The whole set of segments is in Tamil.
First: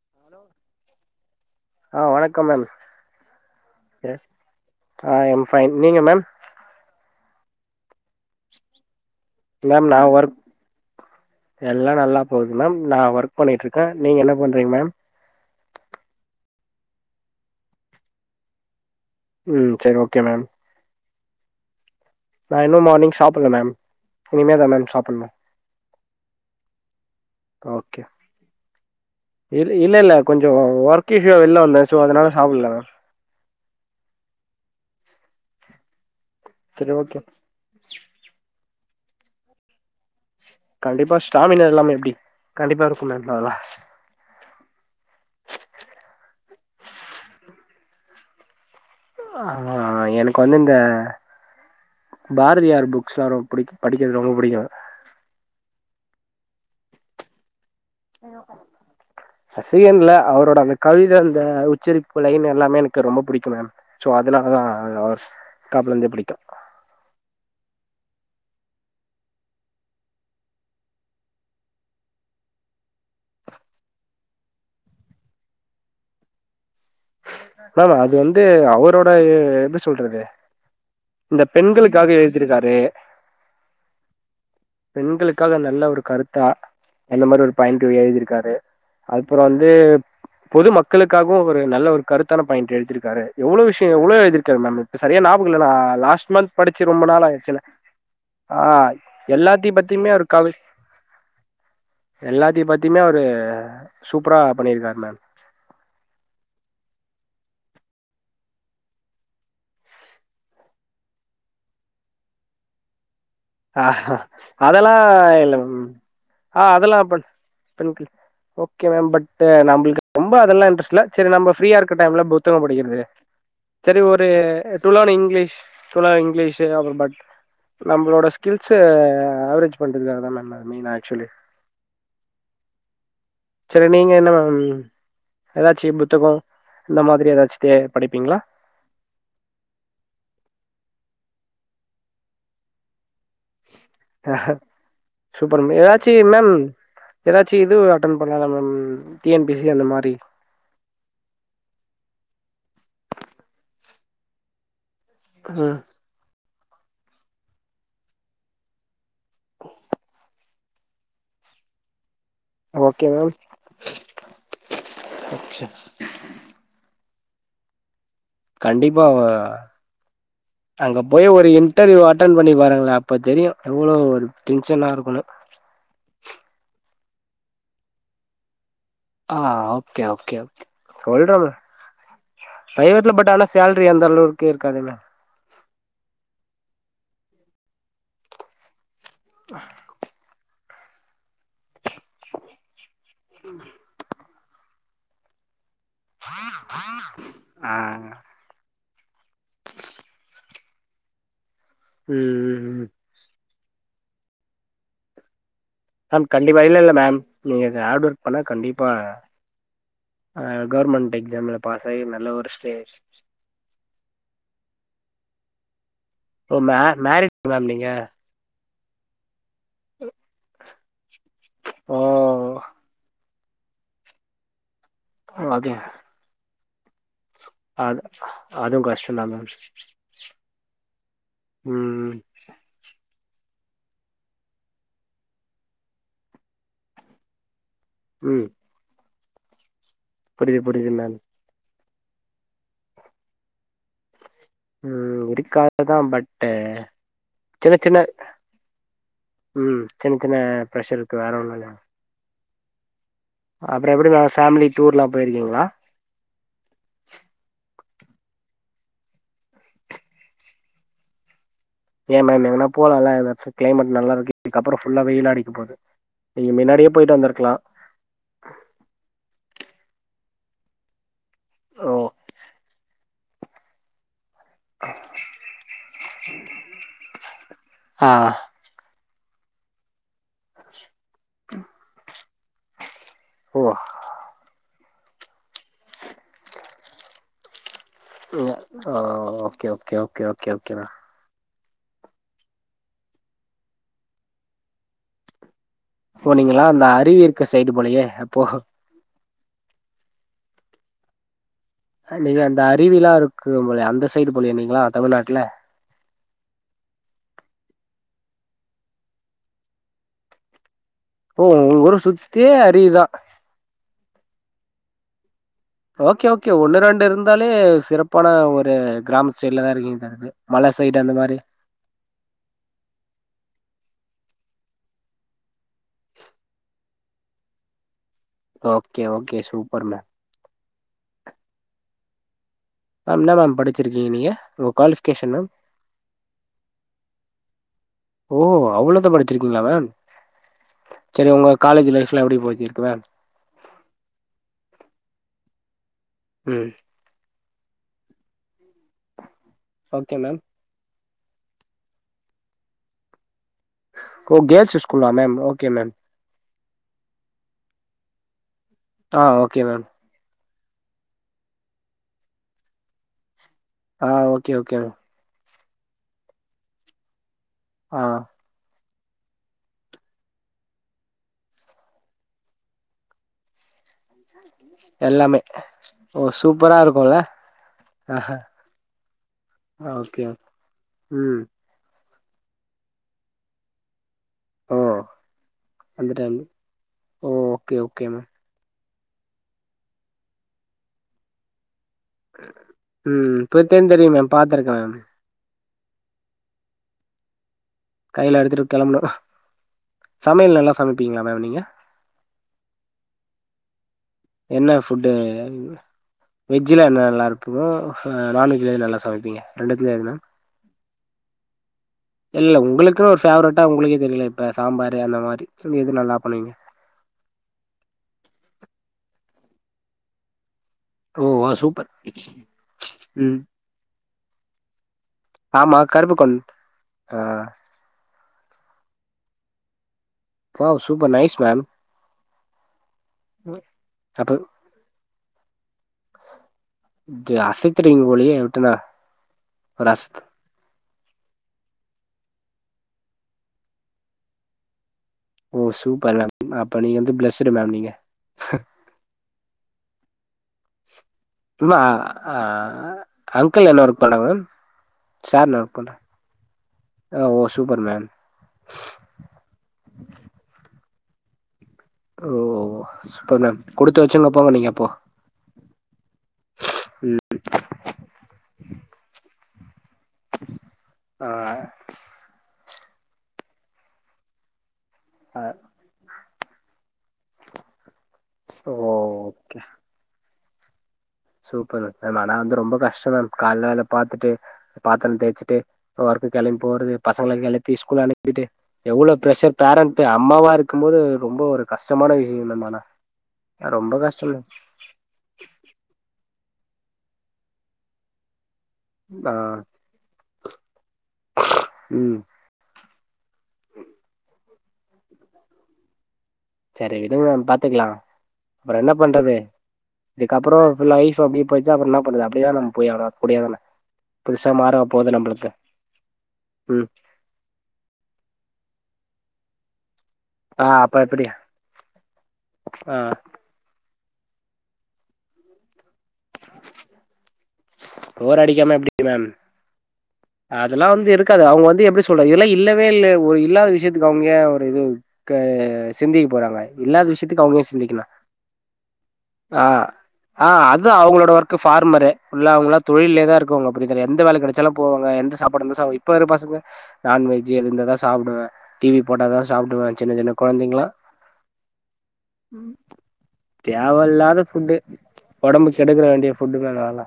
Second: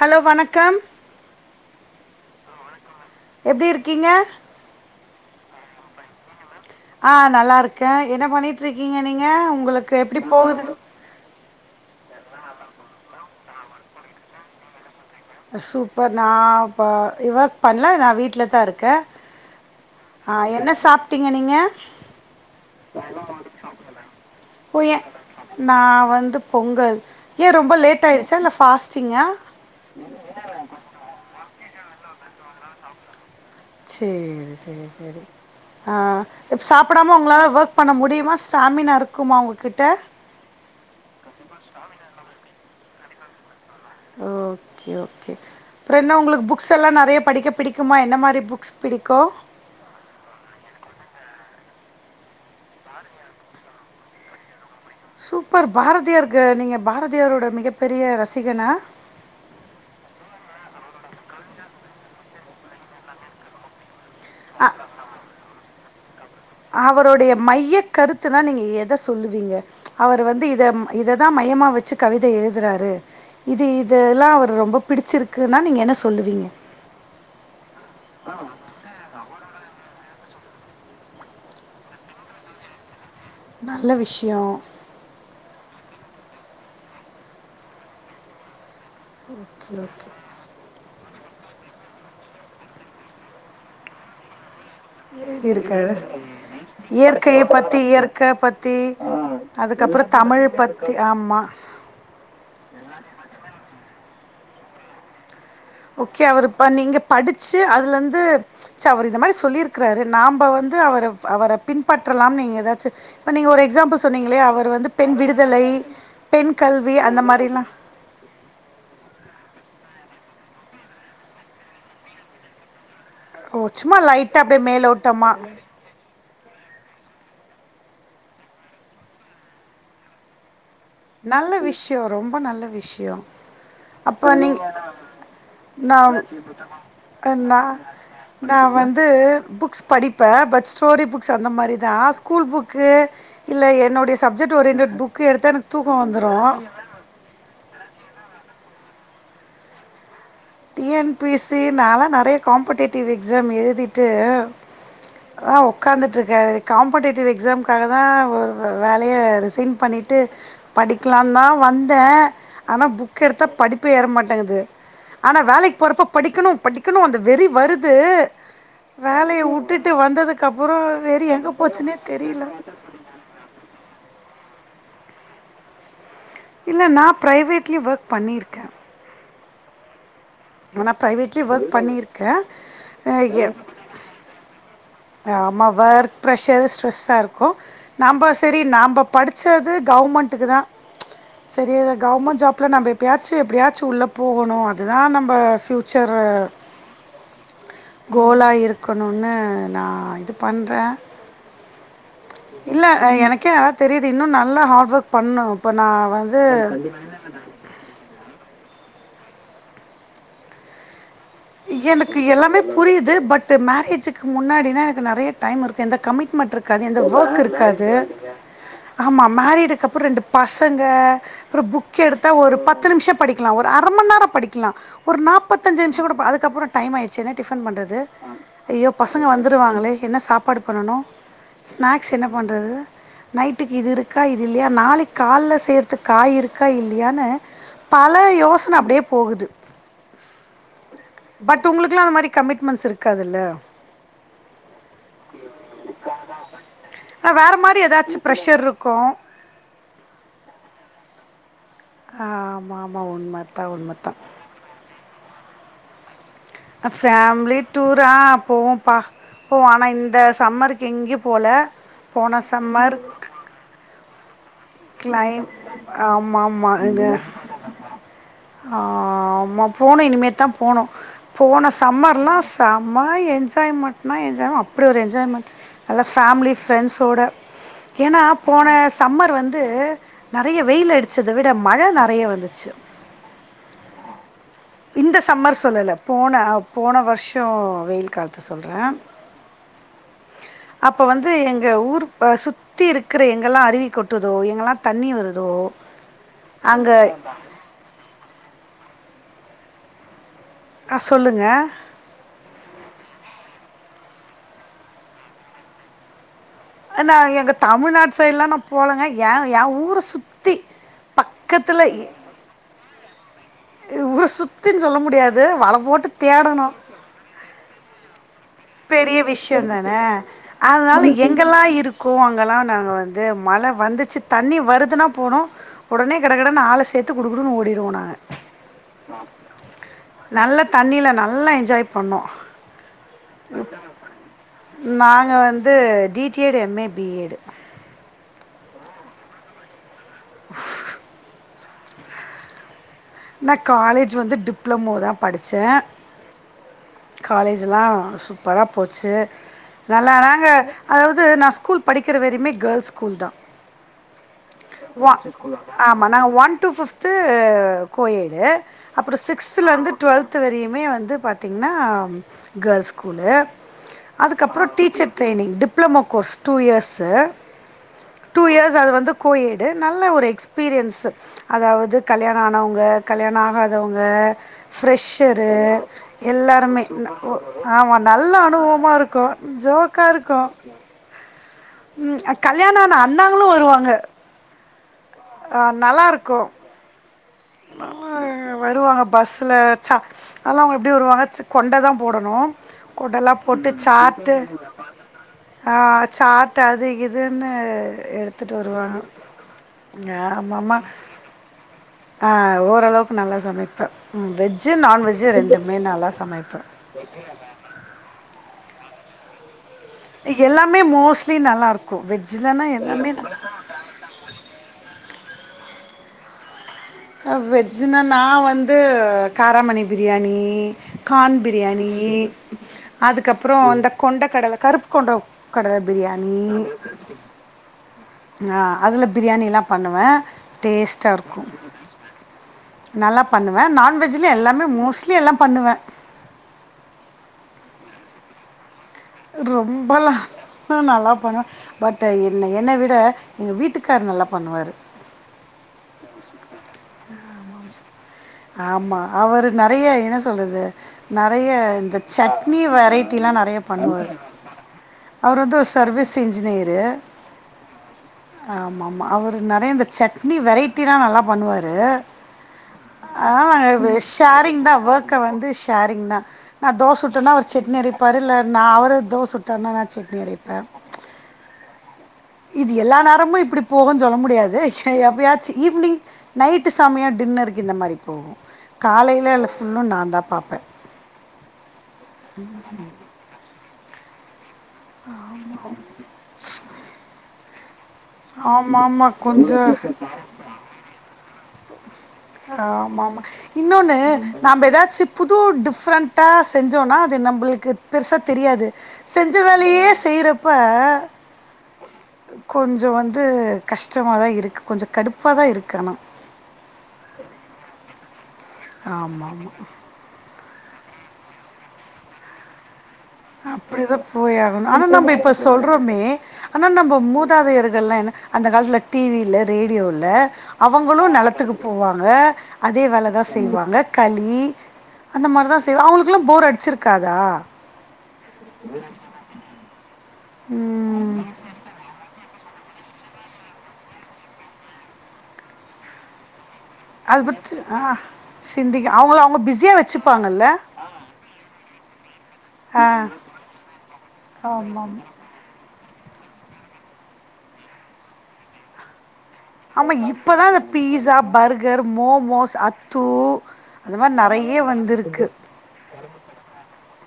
ஹலோ வணக்கம் ஆ வணக்கம் மேம் எப்டி இருக்கீங்க ஆ அயம் ஃபைன் நீங்க மேம் ஆ நல்லா இருக்கே என்ன பண்ணிட்டு இருக்கீங்க நீங்க மேம் உங்களுக்கு நா எப்டி ஒர்க் போகுது எல்லா நல்லா போது மேம் நா ஒர்க் பண்ணிட்டுருக்கே நீங்க என்ன பண்றீங்க மேம் சூப்பர் நா ப இ ஒர்க் பண்ணல நான் வீட்ல தா இருக்கே ம் சரி ஓக் ஆ என்ன சாப்ட்டீங்க நீங்க நா இன்னு மார்னிங் சாப்புட்ல மேம் இனிமே தா மேம் சாப்புட்னு நா வந்து பொங்கல் ஏ ரொம்ப லேட் ஆயிடுச்சா இல்ல ஃபாஸ்டிங்கா இல்ல இல்ல இல்ல கொஞ்ச ஒர்க் இஷ்யுவா வெளில வந்தே சோ அதனால சாப்புட்ல மேம் செரி செரி செரி ஆ இப்போ சரி சாப்புடாம ஓகே உங்களால ஒர்க் பண்ண முடியுமா ஸ்டாமினா இருக்குமா உங்ககிட்ட கண்டிப்பா ஸ்டாமினா இல்லாம எப்டி கண்டிப்பா இருக்கும் மேம் அதலா ஓகே ஓகே அப்றோ என்ன உங்களுக்கு புக்ஸ் எல்லா நெறைய படிக்க பிடிக்குமா என்ன மாரி புக்ஸ் பிடிக்கு ஆ எனக்கு வந்து இந்த பாரதியார் புக்ஸ்லா ரொம்ப புடிக்கு படிக்கிறது ரொம்ப புடிக்கு சூப்பர் பாரதியாருக்கு நீங்க பாரதியாரோட மிகப்பெரிய ரசிகனா ரசிகன் இல்ல அவரோட அந்த கவித அந்த உச்சரிப்பு லைன் எல்லாமே எனக்கு ரொம்ப புடிக்கும் மேம் ஸோ அதனால தா அவர்ஸ் அப்பலேருந்தே புடிக்கு அவரோடைய மைய கருத்துனா நீங்க எத சொல்லுவீங்க அவர் வந்து இத இததா மையமா வச்சு கவிதை எழுதுறாரு இது இதெல்லா அவரு ரொம்ப புடிச்சிருக்குன்னா நீங்க என்ன சொல்லுவீங்க மேம் அது வந்து அவரோட எ எப்டி சொல்றது இந்த பெண்களுக்காக எழுதிருக்காரு நல்ல விஷ்யோ பெண்களுக்காக நல்ல ஒரு கருத்தா அந்த மாறி ஒரு பாயிண்ட்டு எழுதியிருக்காரு அப்பறோ ஓகே, வந்து ஓகே. பொது மக்களுக்காகவு ஒரு நல்ல ஒரு கருத்தான பாயிண்ட் எழுத்திருக்காரு எவ்ளோ விஷ்யோ எவ்ளோ எழுதிருக்காரு மேம் இப்ப சரியா ஞாபகம் இல்ல நா எழுதியிருக்காரு. லாஸ்ட் மந்த் படிச்சு ரொம்ப நாள் இயற்கைய ஆயிடுச்சு பத்தி இயற்கை ஆ பத்தி, ஆ. எல்லாத்தையு பத்தியுமே அதுக்கப்புறம் ஒரு தமிழ் கவி பத்தி ஆமா. எல்லாத்தை பத்தியுமே அவரு சூப்பரா பண்ணிருக்காரு மேம் ஓகே அவரு பா நீங்க படிச்சு அதுல இருந்து ச்ச அவரு இந்த மாதிரி சொல்லிருக்கிறாரு நாம்ப வந்து அவரு அவர பின்பற்றலாம்னு நீங்க எதாச்சு இப்ப நீங்க ஒரு ஆ எக்ஸாம்பிள் சொன்னீங்களே அவரு வந்து அதெல்லா பெண் இல்ல விடுதலை மேம் பெண் கல்வி அந்த மாறிலா பெண்கள்க் ஓகே மேம் பட் நம்பள்க்கு ரொம்ப அதெல்லா இன்ட்ரெஸ்ட் இல்ல சேரி நம்ம ஃப்ரீய இருக்குற டைம்ல புத்தக படிக்கிறது ஓ சும்மா சேரி ஒரு லைட்டாக அப்படியே [unintelligible] மேலோட்டமாக இங்லீஷ் [unintelligible] இங்கிலீஷு பட் நம்மளோட ஸ்கில்ஸ்ஸ அவரேஜ் பண்றதுக்காக தான மேம் மெய்னா ஆக்சுவலி நல்ல விஷ்யோ ரொம்ப நல்ல விஷ்யோ சேரி நீங்க என்ன வாங்குனி ஏதாச்சு நான் புத்தக இந்த மாறி ஏதாச்சுத்தே படிப்பீங்களா து புக்ஸ் படிப்பே பட் ஸ்டோரி புக்ஸ் அந்த மாறி தா ஸ்கூல் புக்கு இல்ல என்னுடைய சப்ஜெக்ட் ஓரியன்டெட் புக்கு எடுத்தா எனக் ஏதாச்சி மேம் ஏதாச்சி இது அட்டென் பண்ணலாம்ல ma'am T N P S C அந்த மாறி டி என் பி சி நாலா நறையா காம்புடேட்டிவ் எக்ஸாம் எழுதிட்டு ஆ ம் உக்காந்துட்டு இருக்கே காம்படேட்டிவ் எக்ஸாம்காக தா ஒரு வேலைய ரிசைன் பண்ணிட்டு படிக்கலாம்னு தா வந்தே ஆனா ஓகே புக் மேம் எடுத்தா படிப்பே ஏற மாட்டேங்குது ஆனா வேலைக்கு போறப்ப படிக்கணு படிக்கணு அந்த வெறி வருது கண்டிப்பா வேலைய ஊட்டுட்டு வந்ததுக்கு அப்றோ அங்க வெறி எங்க போச்சுன்னே தெரியல இப்ப தெரியு எவ்ளோ ஒரு டென்ஷனா இருக்குன்னு இல்ல நா ப்ரைவேட்லயு ஒர்க் பண்ணிருக்கே ஆ ஓகே ஓகே ஆனா சொல்றே ப்ரைவேட்லயு மேம் ஒர்க் பண்ணிருக்கேன் அ எப் இப்பயு அந்த அளவுக்கே இருக்காதில்ல ஆமா ஒர்க் ப்ரெஷரு ஸ்ட்ரெஸ்ஸா இருக்கு நாம சேரி நம்ப படிச்சது கவர்மெண்ட்டுக்கு தா சேரி அது கவர்மெண்ட் ஜாப்ல நம்ப எப்பயாச்சு எப்படியாச்சு உள்ள போகணு அது தா நம்ம ஃப்யூச்சரு ஆ கோலா இருக்கு க்கணும்னு நா இது பண்றே ம் ம் இல்ல எனக்கே நல்லா தெரியுது இன்னு நல்லா ஹார்ட் ஒர்க் பண்ணு இப்ப நா மேம் வந்து கண்டிப்பா இல்ல இல்ல மேம் நீங்க அந்த ஹார்ட் ஒர்க் பண்ணா கண்டிப்பா அ கவர்மெண்ட் எக்ஸாம்ல பாஸ் ஆகி எனக்கு நல்ல ஒரு எல்லாமே ஸ்டேஜ் புரியுது பட் மேரேஜுக்கு முன்னாடினா எனக்கு நெறையா டைம் இருக் எந்த கமிட்மெண்ட் ஓ மே இருக்காது எந்த ஒர்க் மேரிட் மேம் நீங்க இருக்காது ஆமா மேரிடுக்கு அப்றோ ரெண்டு பசங்க அப்றோ ஓ புக் எடுத்து தா ஒரு பத்து நிமிஷோ படிக்கலா ஒரு அரைமணி நேரோ படிக்கலா ஒரு அது நாற்பத்தஞ்சு நிமிஷோ கூட அதுக்கு அப்றோ டைம் ஆய்டுச்சுன்னு டிஃபன் பண்றது அது அதுவு ஐயோ பசங்க கஷ்டந்தா மேம் வந்துருவாங்களே என்ன சாப்பாடு பண்ணனு ஸ்நாக்ஸ் ம் என்ன பண்றது நைட்டுக்கு இது இருக்கா இது இல்லையா நாளைக்கு காலைல செய்றதுக்கு காய் இருக்கா இல்லையான்னு பால் ம் யோசன அப்டியே போகுது அப்படி அப்படி என்ன பட் உங்களுக்கு எல்லா அந்த மாதிரி கமிட்மெண்ட்ஸ் இருக்காதில்ல ம் இருக்காதுதா பட் ஆனா வேற சின்ன மாதிரி சின்ன ஏதாச்சு ப்ரெஷர் இருக்கு ம் சின்ன சின்ன ப்ரெஷ்சர் இருக்கு வேற ஒன்னு இல்ல ஆ ஆமா ஆமா உண்மதா அப்றோ எப்டி மேம் ஃபேமிலி டூர் எல்லா போயிருக்கீங்களா ஃபேமிலி டூரா அ போவோம்ப்பா போவொ ஆனா இந்த சம்மருக்கு எங்கயு போல ஏ போன மேம் எங்கனாலு சம்மர் போலால்ல கிளைமெட் நல்லா இருக்கு இதுக்கப்றோ ஃபுல்லா வெயிலா கிளைம் அடிக்க போது ஆமா நீங்க முன்னாடியே போயிட்டு வந்திருக்கலா ஆமா போனு இனிமே தா போனு போன ஓ சம்மர்லா செம என்ஜாய்மென்ட்னா என்ஜாய்மெண்ட் அப் அப்டி ஒரு என்ஜாய்மெண்ட் நல்லா ஃபேமிலி ஃப்ரெண்ட்ஸோடு ஆ ஏன்னா போன சம்மர் வந்து வந்து நெறைய வெயில் அடிச்சத விட மழை நெறைய வந்துச்சு ஓ இந்த சம்மர் சொல்லல போன போன வருஷோ வெயில் காலத்தை சொல்கிறேன் ஆ okay okay okay okay okay ma'am இப்போ வந்து எங்கள் ஊர் சுத்தி இருக்கற எங்கல்லா அருவி கொட்டுதோ எங்கெல்லா தண்ணி வருதோ போனீங்களா அந்த அங்கே அருவி இருக்க சைடு போலயே அப்போ ஆ சொல்லுங்க நீங்க அந்த அருவில்லா இருக்குபோல அந்த சைடு போலயா நீங்களா தமிழ்நாட்ல நா எங்க தமிழ்நாட் சைட்லா நா போலங்க எ எ ஊர சுத்தி ஓ உங்க சுத்தியே அருவி தா ஊர சுத்தின் சொல்ல முடியாது வள ஓகே ஓகே ஒன்னு ரெண்டு இருந்தாலே சிறப்பான ஒர் பெரிய விஷ்யோ தான சைடு அதனால அந்த மாரி எங்கெல்லா இருக் கோ அங்கெல்லா நா வந்து மழ வந்துச்சு தண்ணி வருதுன்னா போனு உடனே கடக்கடனு ஆள சேத்து குடு குடு ஓடிடுவோ நாங்க ஓகே ஓகே சூப்பர் ம நல்ல தண்ணில நல்லா என்ஜாய் பண்ணோ மேம் என்ன மேம் படிச்சிருக்கீங்க நீங்க உங்க குவாலிஃபிகேஷன் நாங்கள் மேம் வந்து டிடிஎட் எம்ஏ பிஎட் ஓ அவ்ளதா படிச்சிருக்கீங்களா மேம் சரி உங்க காலேஜ் லைஃப்லா எப்டி போச்சி கு மேம் நா காலேஜ் வந்து டிப்ளமோ தா படிச்ச ம் காலேஜ்லா சூப்பரா போச்சு நல்லா ஓகே மேம் நாங்க அதாவது நா ஸ்கூல் படிக்கிற வரிமே கேர்ள்ஸ் ஸ்கூல் தா ஓ கேர்ள்ஸ் ஸ்கூலா ஒ மேம் ஓகே மேம் ஆமா நா ஒன் ஃபிஃப்து கோயெடு அப்றோ ஆ ஓகே சிக்ஸ்த்ல மேம் இருந்து டுவெல்த் வரையுமே வந்து பாத்தீங்கன்னா கேர்ள்ஸ் ஸ்கூலு ஆ அதுக்கு ஓகே அப்றோ okay ma'am teacher training diploma course two years ஆ டூ இயர்ஸ் அது வந்து கோயெடு நல்ல ஒரு எக்ஸ்பீரியன்ஸு அதாவது கல்யாண ஆனவங்க கல்யாண ஆகாதவங்க எல்லாமே ஃப்ரெஷ்ஷரு ஓ சூப்பரா எல்லாருமே இருக்குல்ல ஆமா நல்ல அனுபவமா இருக்கு ஜோக்கா ஓகே இருக்கு ம் ம் கல்யாணம் ஆன அண்ணாங்களு வருவாங்க ஓ அ அந்த நல்லாருக்கு டைம் ஓ ஓகே ஓகே மேம் வருவாங்க பஸ்ல சா அதெல்லா அவுங்க எப்டி வருவாங்க சு கொண்ட தா போடணு கொண்டல்லா ம் இப்ப போட்டு தெரியு தெரியு மேம் சாட்டு பாத்துருக்கே மேம் சாட்டு அதுகிதுன்னு கைல எடுத்துட்டு கெளம்பணு சமையல் நல்லா ஆமாமா சமைப்பீங்களா மேம் நீங்க ஆ ஓரளவுக்கு நல்லா சமைப் ப வெஜ்ஜு என்ன ஃபுட்டு நான்வெஜ்ஜு ரெண்டுமே நல்லா சமைப்ப னோ நான்வெஜ்ல என்ன நல்லா சமைப்பீங்க ரெண்டு தத்துவ எதனா எல்லாமே மோஸ்ட்லி நல்லாருக்கு வெஜ்ஜிலனா எல்லாமே நல் ட உங்களுக்கே தெரியுல இப்ப சாம்பாரு அந்த மாரி எது நல்லா பண்ணுவீங்க வெஜ்ஜுன்னா நான் வந்து காராமணி பிரியாணி ஓ கான் வா சூப்பர் பிரியாணி அதுக்கு ம் அப்றோ இந்த கொண்ட கடல கருப்பு கொண்ட கடல ஆமா பிரியாணி கருப்புக்கொண் ஆ ஆ அதுல பிரியாணி எல்லா வாவ் டேஸ்ட்டா சூப்பர் நைஸ் இருக்கு மேம் நல்லா பண்ணுவே அப்ப நான்வெஜ்லயும் எல்லாமே மோஸ்ட்லி எல்லா பண்ணுவேன் அசத்துரிங்க போலியே விட்டுர்ந்த ரொம்பல்லா நல்லா பண்ணுவேன் பட் என்ன என்ன விட எங்க வீட்டுக்கார் நல்லா பண்ணுவரு ஓ சூப்பர் மேம் அப்ப நீங்க வந்து பிளஸ்டு மேம் நீங்க ஆமா அவரு நெறைய என்ன சொல்றது நெறைய மேம் ஆ இந்த ஆ சட்னி வெரைட்டில நெறைய அங்கிள் என்ன ஒர்க் பண்ணுவாரு பண்றாங்க மேம் அவர் சார் வந்து என்ன ஒரு ஒர்க் பண்றாங்க சர்வீஸ் இன்ஜினியரு ஆ ஓ சூப்பர் மேம் ஆமா மா அவர் நெறைய இந்த சட்னி வெரைட்டிலா நல்லா பண்ணுவாரு ஓ சப்பர் மேம் குடுத்து வெச்சுங்க போங்க நீங்க அப்போ க்க வந்து ஷேரிங் தான் நான் தோச சுட்டேன்னா அவர் சட்னி அரைப்பாரு இல்ல நான் அவர் தோச சுட்டார்ருன்னா நான் செட்னி அரைப்பேன் ஆ இது எல்லா நேரமும் இப்டி போகன்னு சொல்ல முடியாது ஆ எப்பாயச்சு ஈவினிங் நைட்டு சமயம் டின்னருக்கு இந்த மாரி போகும் காலையில ஓ எல் ஃபுல்லும் நான் தான் பாப்பேன் சூப்பர் மேம் ஆனா வந்து ரொம்ப கஷ்டம் மேம் காலைல வேல பாத்துட்டு பாத்திரம் தேய்சிட்டு ஒர்க்க கிளம்பி போறது பசங்கள கிளத்தி ஸ்கூல் அனு விட்டு ஆமாம் எவ்ளோ ஆமாம் பிர்ஷர் கொஞ்சம் பேரண்ட் அம்மாவா இருக்கும் போது ரொம்ப ஒரு கஷ்டமான வி ஆ ஆமா ஆமா இன்னொன்னு நாம ஏதாச்சு புது டிஃப்ரெண்ட்டா செஞ்சோன்னா அது நம்மளுக்கு பெருசாக தெரியாது ஆ செஞ்ச வேலையே செய்யறப்ப ம் கொஞ்ச வந்து வந்து கஷ்டமா தான் இருக்கு கொஞ்சம் கடுப்பா தா இருக்கு ஆனா செரி விடுங்க பாத்துக்கலா வேற என்ன ஆமா பண்றது ஆமா இதுக்கு அப்றோ லைப் அப்டியே போச்சுனா அப்புற என்ன பண்றது அப்டியேதா நம்ம போய் ஆன அப்டிதான் போய் ஆகணும் ஆனா நம்ம இப்ப நம்மளுக்கு சொல்றோமே ஆனா ம் நம்ம மூ த்தாயிர்கள் என்ன அந்த காலத்துல டிவி இல்ல ரேடியோ இல்ல ஆ அப்ப அவங்கலு எப்டி நிலத்துக்கு போவாங்க அதே ஆ வேலைதா செ செய்வாங்க களி அந்த மாரி தான் செய்வா அவங்களுக்குல்லா போர் அடிச்சிருக்காதா போர் அடிக்காம எப்டி மேம் அதெல்லாம் ம் வந்து இருக்காது அவங்க வந்து எப்டி சொ இதெல்லா இல்லவே இல்ல ஒரு இல்லாத விஷயத்துக்கு அவங்க ஏன் ஒரு இது க்கே சிந்திக்க போறாங்க இல்லாத அது விஷயத்துக்கு பற்றி அவங்க‌ ஏன் ஆ சிந்திக்கணு சிந்திக்க அவங்கள அவங்க பிஸியாக வச்சுப்பாங்கல்ல ஆ அது அவங்களோட ஒர்க் ஃபார்மரு ஃபுள்ளா அவங்களா ஆ தொழிலேதான் இருக்கங்க அப்டி கிடையாது இந்த வேல கிடைச்சாலும் ஆமாம் போவாங்க எந்த சாப்பாடு இந்த இப்ப இரு பசங்க நான்வெஜ் அது இருந்தாதா சாப்டுவே டிவி போட்டாதான் சாப்டுவேன் ஆமாம் சின்ன இப்போ சின்ன தான் இந்த கொழந்தைங்களா பீஸா பர்கர் மோமோஸ் அத்து அந்த மாதிரி தேவயில்லாத நிறைய ஃபுட்டு வந்திருக்கு ஒடம்புக்கு கெடுக்க வேண்டிய ஃபுட்டு அதுல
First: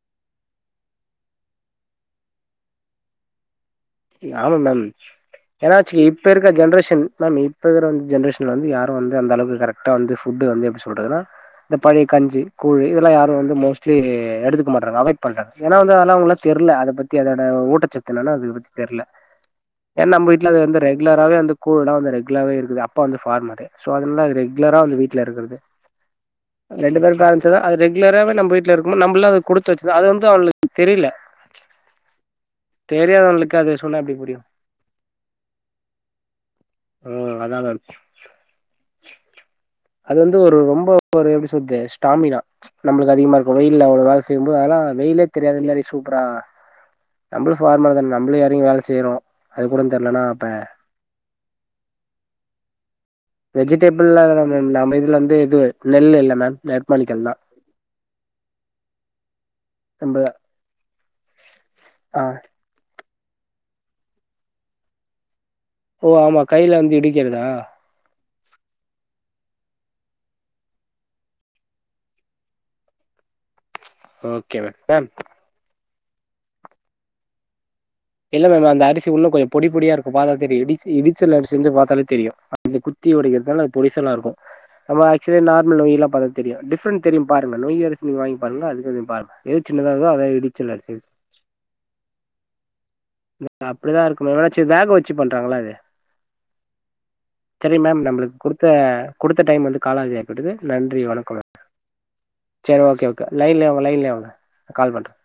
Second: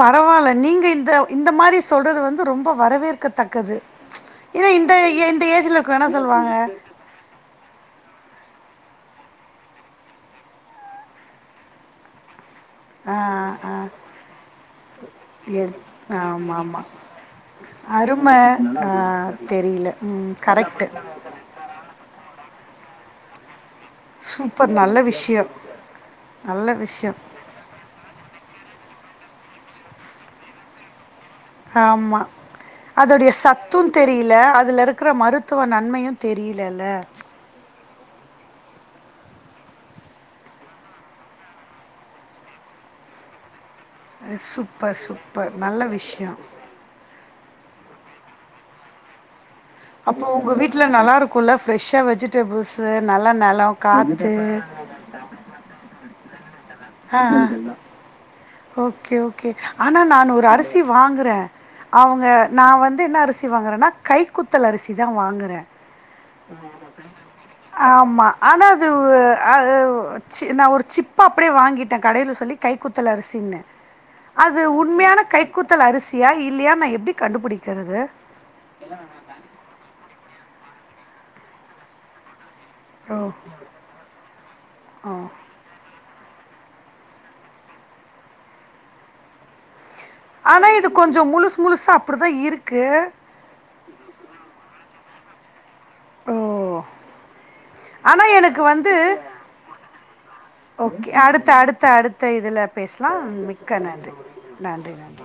பரவாயில்ல நீங்க இந்த இந்த மாரி சொல்றது வந்து ரொம்ப வரவேற்கத்தக்கது ஆமா ஏன்னா மேம் இந்த இந்த ஏஜில் ஏனாச்சு இருக்க என்ன இப்ப இருக்க சொல்லுவாங்க ஜென்ரேஷன் மேம் இப்போ இருக்குற ஜென்ரேஷனில் வந்து யாரும் வந்து அந்தளவுக்கு கரெக்டா வந்து ஃபுட்டு வந்து எப்டி சொல்றதுன்னா இந்த பழைய கஞ்சி கூழு ஆ இதெல்லாம் யாரும் வந்து ஆ மோஸ்ட்லி எடுத்துக்க மாட்டறாங்க அவாய்ட் பண்றாங்க ஏனா வந்து அதல்ல அவங்க தெரியல அத பத்தி அத ஊட்ட ஊட்டச்சத்து அரும என்னன்னு தெர்ல ஏன்னா நம்ம வீட்ல அது வந்து ரெகுலராவே வந்து கூழ்ல்லா வந்து ரெகுலாவே இருக்குது அப்பா வந்து ஃபார்மரு சோ அதுன்னா அது சூப்பர் ரெகுலரா நல்ல வந்து வீட்ல விஷயம் இருக்கறது நல்ல ரெண்டு விஷயம் பேருமே [unintelligible] அது ரெகுலராவே நம்ம வீட்ல இருக்கு நம்மளா அது குடுத்து வச்சது அது வந்து அவங்களுக்கு தெரியல ஆமா அதோடைய தெரியாதவங்களுக்கு சத் த்து அது சொன்னா எப்டி தெரியல புரியு அதுல இருக்குற மருத்துவ நன்மையு தெரியலல்ல அ அதால [unintelligible] அது வந்து ஒரு ரொம்போ ஒரு எப்பிடி சொல்த்து ஸ்டாமினா நம்மளுக்கு அதிகமாருக்கு வெயில்ல அவ்ளோவு வேல செய்யும்போது ஆனா சூப்பர், வெயில்லே சூப்பர். நல்ல தெரியாது சூப்பரா விஷயம். நம்மளு ஃபார்மர் தான நம்புளு எளங்கி வேல செய்யுறோ அப்போ உங்க வீட்ல நல்லா இருக்குல்ல ஃபிரெஷ்ஷா வெஜிடபிள்ஸு நல்லா வெஜிடேபிள்லா நம்ம இதுல வந்து எதுவு நெல்லு எல்லாமே ஆ, நெற்மணிக்கல் தா ஆ. ஓகே ஓகே ஆனா நம்ப நான் ஒரு அரிசி வாங்குறே ஆ அவுங்க நா வந்து என்ன அரிசி வாங்குகுறேன்னா கைக்குத்தல் அரிசி தா வாங்குறே ஓ ஆமா கைல வந்து இடிக்கிறதா ஆமா ஆனா அது ஒ அ அ அ ஒ சி நா ஒரு சிப்பா அப்பிடியே வாங்கிட்டே கடையில சொல்லி கை குத்தல் அரிசின்னு ஓகே அது மேம் மேம் உண்மையான கை கூத்தல் அரிசியா இல்லையா நா எப்பிடி கண்டுபுடிக்கிறது இல்ல மேம் அந்த அரிசி உள்ள கொஞ்சோ பொடி பொடி இருக்கு பாத்தாலே தெரியு இடி இடிச்சல் அரிசி வந்து பாத்தாலே தெரியு இது குத்தி ஓ! உடைக்கிறதுனால அது பொடிசலாருக்கு நம்ம ஓ! ஆக்சுவலி நார்மல் வெயில்லா பாக்கறது தெரியு டிஃப்ரெண்ட் தெரியு பாருங்க நொய் அரிசி நீங் வாங்கி பாருங்க அதா ஆனா இடிச்சல் இது அரிசி கொஞ்சோ முழுசு முழுசா அப்பிடி தா இருக்கு அப்படிதா இருக்கு ஏனாச்செரி வேக வச்சு பண்றாங்கள அது ஓ செரி மேம் ஆனா நம்மளுக்கு எனக்கு குடுத்த வந்து குடுத்த டைம் வந்து காலாவதி ஆயிப்பட்டது நன்றி ஓகே. வணக்கோ மேம் அடுத்த அடுத்த அடுத்த இதில செரி ஓகே பேசலாம். ஓகே லைன்லே மிக்க வாங்க லைன்லயே நன்றி. வாங்க நா நன்றி, கால் பண்றே நன்றி.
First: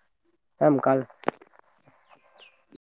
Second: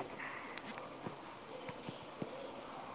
ஆ கால்